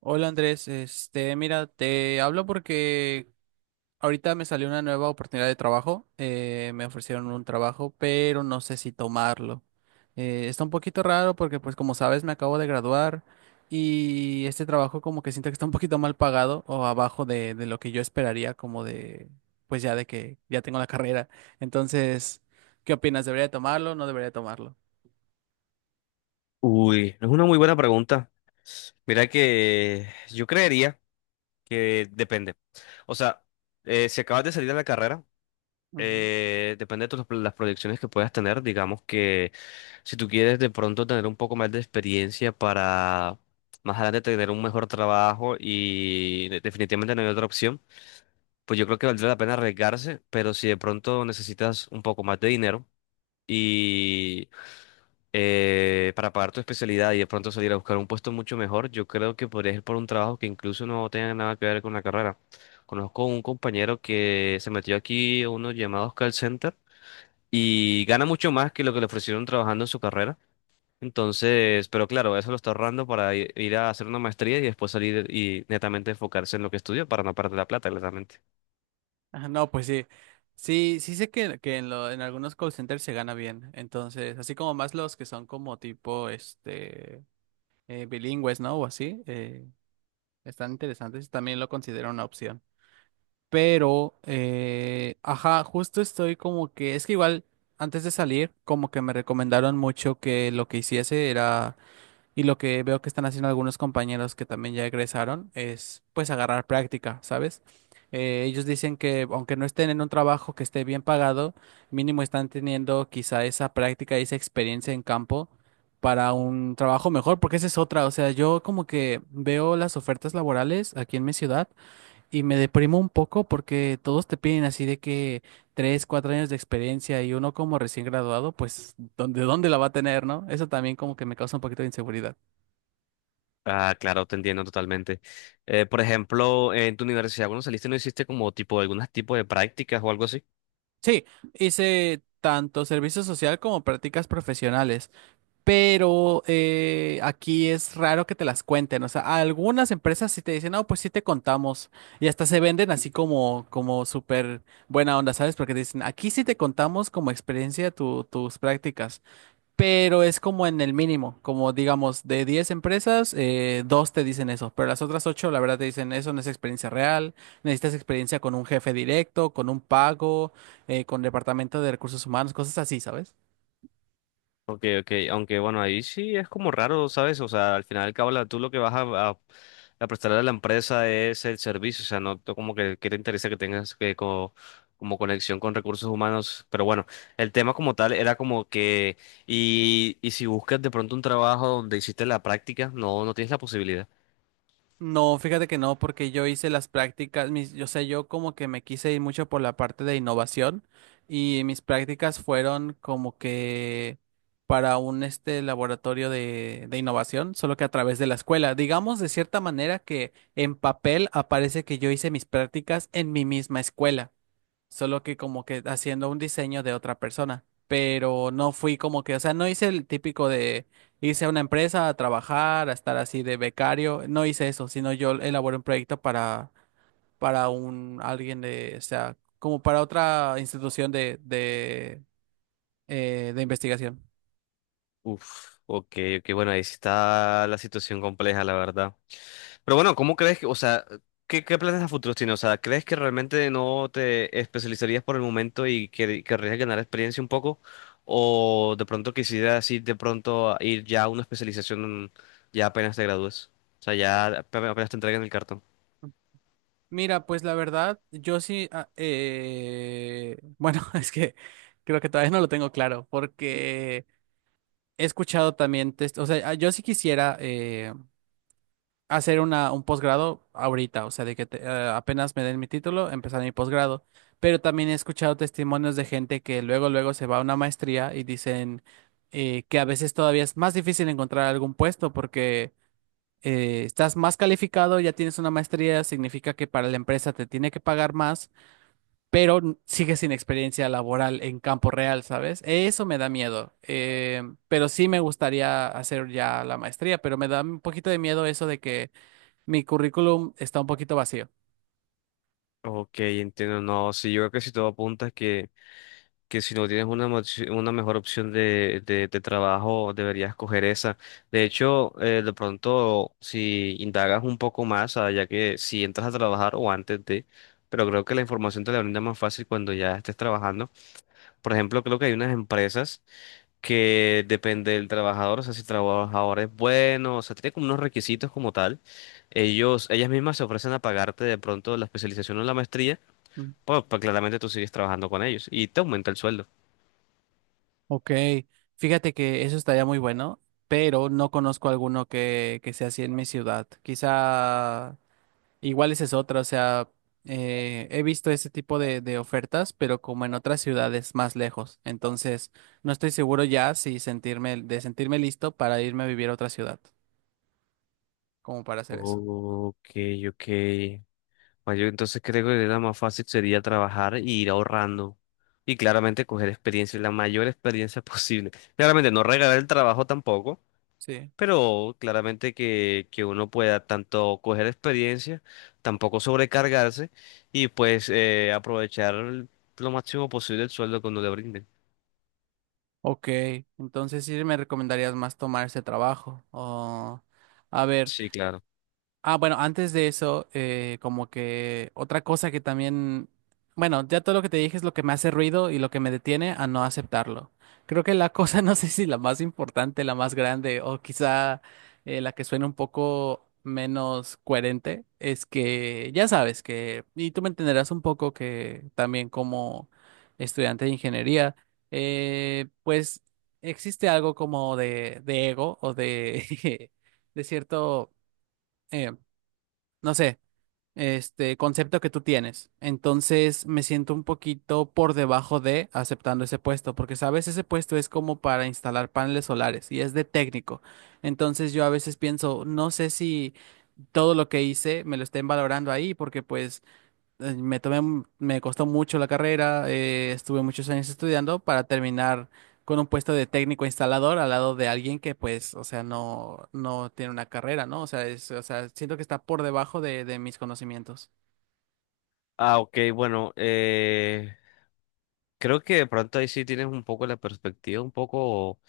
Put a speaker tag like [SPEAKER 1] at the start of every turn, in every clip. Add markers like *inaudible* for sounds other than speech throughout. [SPEAKER 1] Hola Andrés, mira, te hablo porque ahorita me salió una nueva oportunidad de trabajo. Me ofrecieron un trabajo, pero no sé si tomarlo. Está un poquito raro porque, pues, como sabes, me acabo de graduar y este trabajo como que siento que está un poquito mal pagado o abajo de lo que yo esperaría, como de, pues ya de que ya tengo la carrera. Entonces, ¿qué opinas? ¿Debería de tomarlo o no debería de tomarlo?
[SPEAKER 2] Uy, es una muy buena pregunta. Mira que yo creería que depende. O sea, si acabas de salir de la carrera, depende de las proyecciones que puedas tener. Digamos que si tú quieres de pronto tener un poco más de experiencia para más adelante tener un mejor trabajo y definitivamente no hay otra opción, pues yo creo que valdría la pena arriesgarse, pero si de pronto necesitas un poco más de dinero y para pagar tu especialidad y de pronto salir a buscar un puesto mucho mejor, yo creo que podrías ir por un trabajo que incluso no tenga nada que ver con la carrera. Conozco un compañero que se metió aquí a unos llamados call center y gana mucho más que lo que le ofrecieron trabajando en su carrera. Entonces, pero claro, eso lo está ahorrando para ir a hacer una maestría y después salir y netamente enfocarse en lo que estudió para no perder la plata, claramente.
[SPEAKER 1] Ajá. No, pues sí. Sí, sí sé que en, en algunos call centers se gana bien. Entonces, así como más los que son como tipo bilingües, ¿no? O así, están interesantes. También lo considero una opción. Pero, ajá, justo estoy como que, es que igual antes de salir, como que me recomendaron mucho que lo que hiciese era y lo que veo que están haciendo algunos compañeros que también ya egresaron es pues agarrar práctica, ¿sabes? Ellos dicen que aunque no estén en un trabajo que esté bien pagado, mínimo están teniendo quizá esa práctica y esa experiencia en campo para un trabajo mejor, porque esa es otra. O sea, yo como que veo las ofertas laborales aquí en mi ciudad y me deprimo un poco porque todos te piden así de que tres, cuatro años de experiencia y uno como recién graduado, pues, ¿dónde la va a tener, no? Eso también como que me causa un poquito de inseguridad.
[SPEAKER 2] Ah, claro, te entiendo totalmente. Por ejemplo, en tu universidad, cuando saliste, ¿no hiciste como tipo algunos tipos de prácticas o algo así?
[SPEAKER 1] Sí, hice tanto servicio social como prácticas profesionales, pero aquí es raro que te las cuenten. O sea, algunas empresas sí te dicen, no, pues sí te contamos. Y hasta se venden así como, como súper buena onda, ¿sabes? Porque te dicen, aquí sí te contamos como experiencia tus prácticas, pero es como en el mínimo, como digamos, de 10 empresas, dos te dicen eso, pero las otras ocho, la verdad, te dicen eso no es experiencia real, necesitas experiencia con un jefe directo, con un pago, con departamento de recursos humanos, cosas así, ¿sabes?
[SPEAKER 2] Okay, okay, aunque bueno, ahí sí es como raro, ¿sabes? O sea, al final del cabo, tú lo que vas a, a prestarle a la empresa es el servicio, o sea, no tú como que te interesa que tengas que como, como conexión con recursos humanos. Pero bueno, el tema como tal era como que, y si buscas de pronto un trabajo donde hiciste la práctica, no, no tienes la posibilidad.
[SPEAKER 1] No, fíjate que no, porque yo hice las prácticas, mis, yo sé, yo como que me quise ir mucho por la parte de innovación y mis prácticas fueron como que para un este laboratorio de innovación, solo que a través de la escuela. Digamos de cierta manera que en papel aparece que yo hice mis prácticas en mi misma escuela solo que como que haciendo un diseño de otra persona. Pero no fui como que, o sea, no hice el típico de irse a una empresa a trabajar, a estar así de becario. No hice eso, sino yo elaboré un proyecto para un alguien de, o sea, como para otra institución de investigación.
[SPEAKER 2] Uf, ok, ok, bueno, ahí sí está la situación compleja, la verdad. Pero bueno, ¿cómo crees que, o sea, qué planes a futuros tienes? O sea, ¿crees que realmente no te especializarías por el momento y que querrías ganar experiencia un poco? ¿O de pronto quisieras ir de pronto a ir ya a una especialización ya apenas te gradúes? O sea, ya apenas apenas te entreguen el cartón.
[SPEAKER 1] Mira, pues la verdad, yo sí, bueno, *laughs* es que creo que todavía no lo tengo claro, porque he escuchado también, o sea, yo sí quisiera hacer un posgrado ahorita, o sea, de que apenas me den mi título, empezar mi posgrado. Pero también he escuchado testimonios de gente que luego, luego se va a una maestría y dicen que a veces todavía es más difícil encontrar algún puesto porque estás más calificado, ya tienes una maestría, significa que para la empresa te tiene que pagar más, pero sigues sin experiencia laboral en campo real, ¿sabes? Eso me da miedo. Pero sí me gustaría hacer ya la maestría, pero me da un poquito de miedo eso de que mi currículum está un poquito vacío.
[SPEAKER 2] Ok, entiendo, no, sí, yo creo que si todo apunta es que si no tienes una, una mejor opción de trabajo, deberías coger esa. De hecho, de pronto, si indagas un poco más, ah, ya que si entras a trabajar o antes de, pero creo que la información te la brinda más fácil cuando ya estés trabajando. Por ejemplo, creo que hay unas empresas que depende del trabajador, o sea, si el trabajador es bueno, o sea, tiene como unos requisitos como tal. Ellos, ellas mismas se ofrecen a pagarte de pronto la especialización o la maestría,
[SPEAKER 1] Mm.
[SPEAKER 2] pues claramente tú sigues trabajando con ellos y te aumenta el sueldo.
[SPEAKER 1] Ok, fíjate que eso estaría muy bueno, pero no conozco alguno que sea así en mi ciudad. Quizá igual esa es otra, o sea, he visto ese tipo de ofertas, pero como en otras ciudades más lejos. Entonces, no estoy seguro ya si sentirme, de sentirme listo para irme a vivir a otra ciudad, como para hacer eso.
[SPEAKER 2] Ok, ok. Bueno, yo entonces creo que la más fácil sería trabajar y ir ahorrando. Y claramente coger experiencia, la mayor experiencia *laughs* posible. Claramente no regalar el trabajo tampoco,
[SPEAKER 1] Sí.
[SPEAKER 2] pero claramente que uno pueda tanto coger experiencia, tampoco sobrecargarse y pues aprovechar lo máximo posible el sueldo que uno le brinden.
[SPEAKER 1] Ok, entonces sí me recomendarías más tomar ese trabajo. O, a ver.
[SPEAKER 2] Sí, claro.
[SPEAKER 1] Ah, bueno, antes de eso, como que otra cosa que también, bueno, ya todo lo que te dije es lo que me hace ruido y lo que me detiene a no aceptarlo. Creo que la cosa, *laughs* no sé si la más importante, la más grande o quizá la que suena un poco menos coherente, es que ya sabes que, y tú me entenderás un poco que también como estudiante de ingeniería, pues existe algo como de ego o de, *laughs* de cierto... em, no sé, este concepto que tú tienes. Entonces me siento un poquito por debajo de aceptando ese puesto, porque sabes, ese puesto es como para instalar paneles solares y es de técnico. Entonces yo a veces pienso, no sé si todo lo que hice me lo estén valorando ahí, porque pues me tomé, me costó mucho la carrera, estuve muchos años estudiando para terminar con un puesto de técnico instalador al lado de alguien que pues, o sea, no tiene una carrera, ¿no? O sea, es, o sea, siento que está por debajo de mis conocimientos.
[SPEAKER 2] Ah, ok, bueno, creo que de pronto ahí sí tienes un poco la perspectiva, un poco.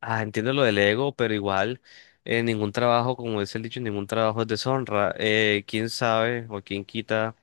[SPEAKER 2] Ah, entiendo lo del ego, pero igual ningún trabajo, como dice el dicho, ningún trabajo es deshonra. Quién sabe o quién quita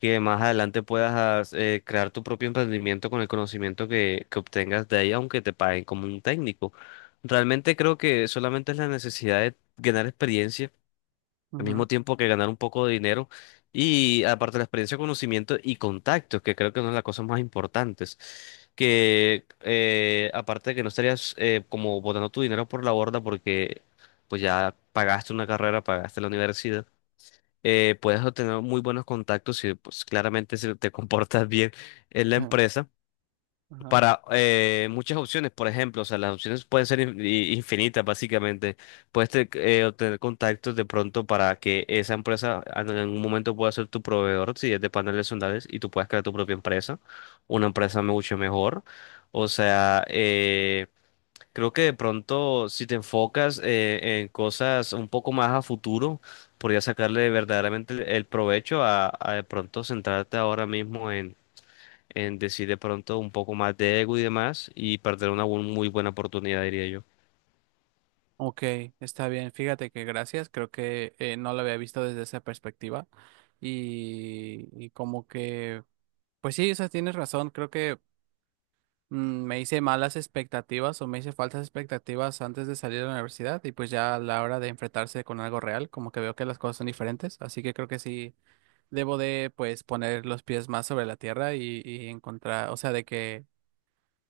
[SPEAKER 2] que más adelante puedas crear tu propio emprendimiento con el conocimiento que obtengas de ahí, aunque te paguen como un técnico. Realmente creo que solamente es la necesidad de ganar experiencia al mismo
[SPEAKER 1] Ujú,
[SPEAKER 2] tiempo que ganar un poco de dinero y aparte la experiencia, conocimiento y contactos, que creo que es una de las cosas más importantes, que aparte de que no estarías como botando tu dinero por la borda porque pues ya pagaste una carrera, pagaste la universidad. Puedes obtener muy buenos contactos si pues, claramente si te *laughs* comportas bien en la
[SPEAKER 1] ajá,
[SPEAKER 2] empresa
[SPEAKER 1] ajá.
[SPEAKER 2] para muchas opciones, por ejemplo, o sea, las opciones pueden ser infinitas, básicamente. Puedes obtener contactos de pronto para que esa empresa en algún momento pueda ser tu proveedor, si es de paneles solares, y tú puedas crear tu propia empresa, una empresa mucho mejor. O sea, creo que de pronto si te enfocas en cosas un poco más a futuro, podrías sacarle verdaderamente el provecho a de pronto centrarte ahora mismo en decir de pronto un poco más de ego y demás y perder una muy buena oportunidad, diría yo.
[SPEAKER 1] Ok, está bien, fíjate que gracias, creo que no lo había visto desde esa perspectiva y como que, pues sí, o sea, tienes razón, creo que mm, me hice malas expectativas o me hice falsas expectativas antes de salir de la universidad y pues ya a la hora de enfrentarse con algo real, como que veo que las cosas son diferentes, así que creo que sí debo de pues poner los pies más sobre la tierra y encontrar, o sea, de que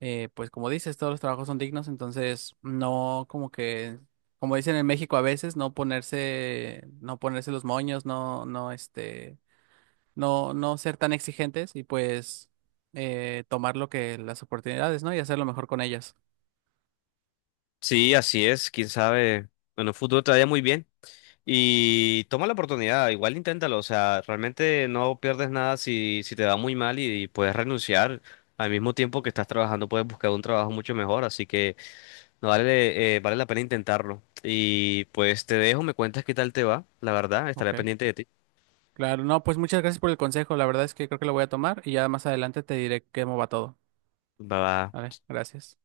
[SPEAKER 1] pues como dices, todos los trabajos son dignos, entonces no como que, como dicen en México a veces, no ponerse los moños, no no ser tan exigentes y pues tomar lo que las oportunidades, ¿no? Y hacerlo mejor con ellas.
[SPEAKER 2] Sí, así es, quién sabe. Bueno, el futuro te vaya muy bien y toma la oportunidad, igual inténtalo, o sea, realmente no pierdes nada si, si te va muy mal y, puedes renunciar. Al mismo tiempo que estás trabajando, puedes buscar un trabajo mucho mejor, así que no vale, vale la pena intentarlo. Y pues te dejo, me cuentas qué tal te va, la verdad,
[SPEAKER 1] Ok.
[SPEAKER 2] estaré pendiente de ti.
[SPEAKER 1] Claro, no, pues muchas gracias por el consejo. La verdad es que creo que lo voy a tomar y ya más adelante te diré cómo va todo.
[SPEAKER 2] Bye bye.
[SPEAKER 1] Vale, gracias.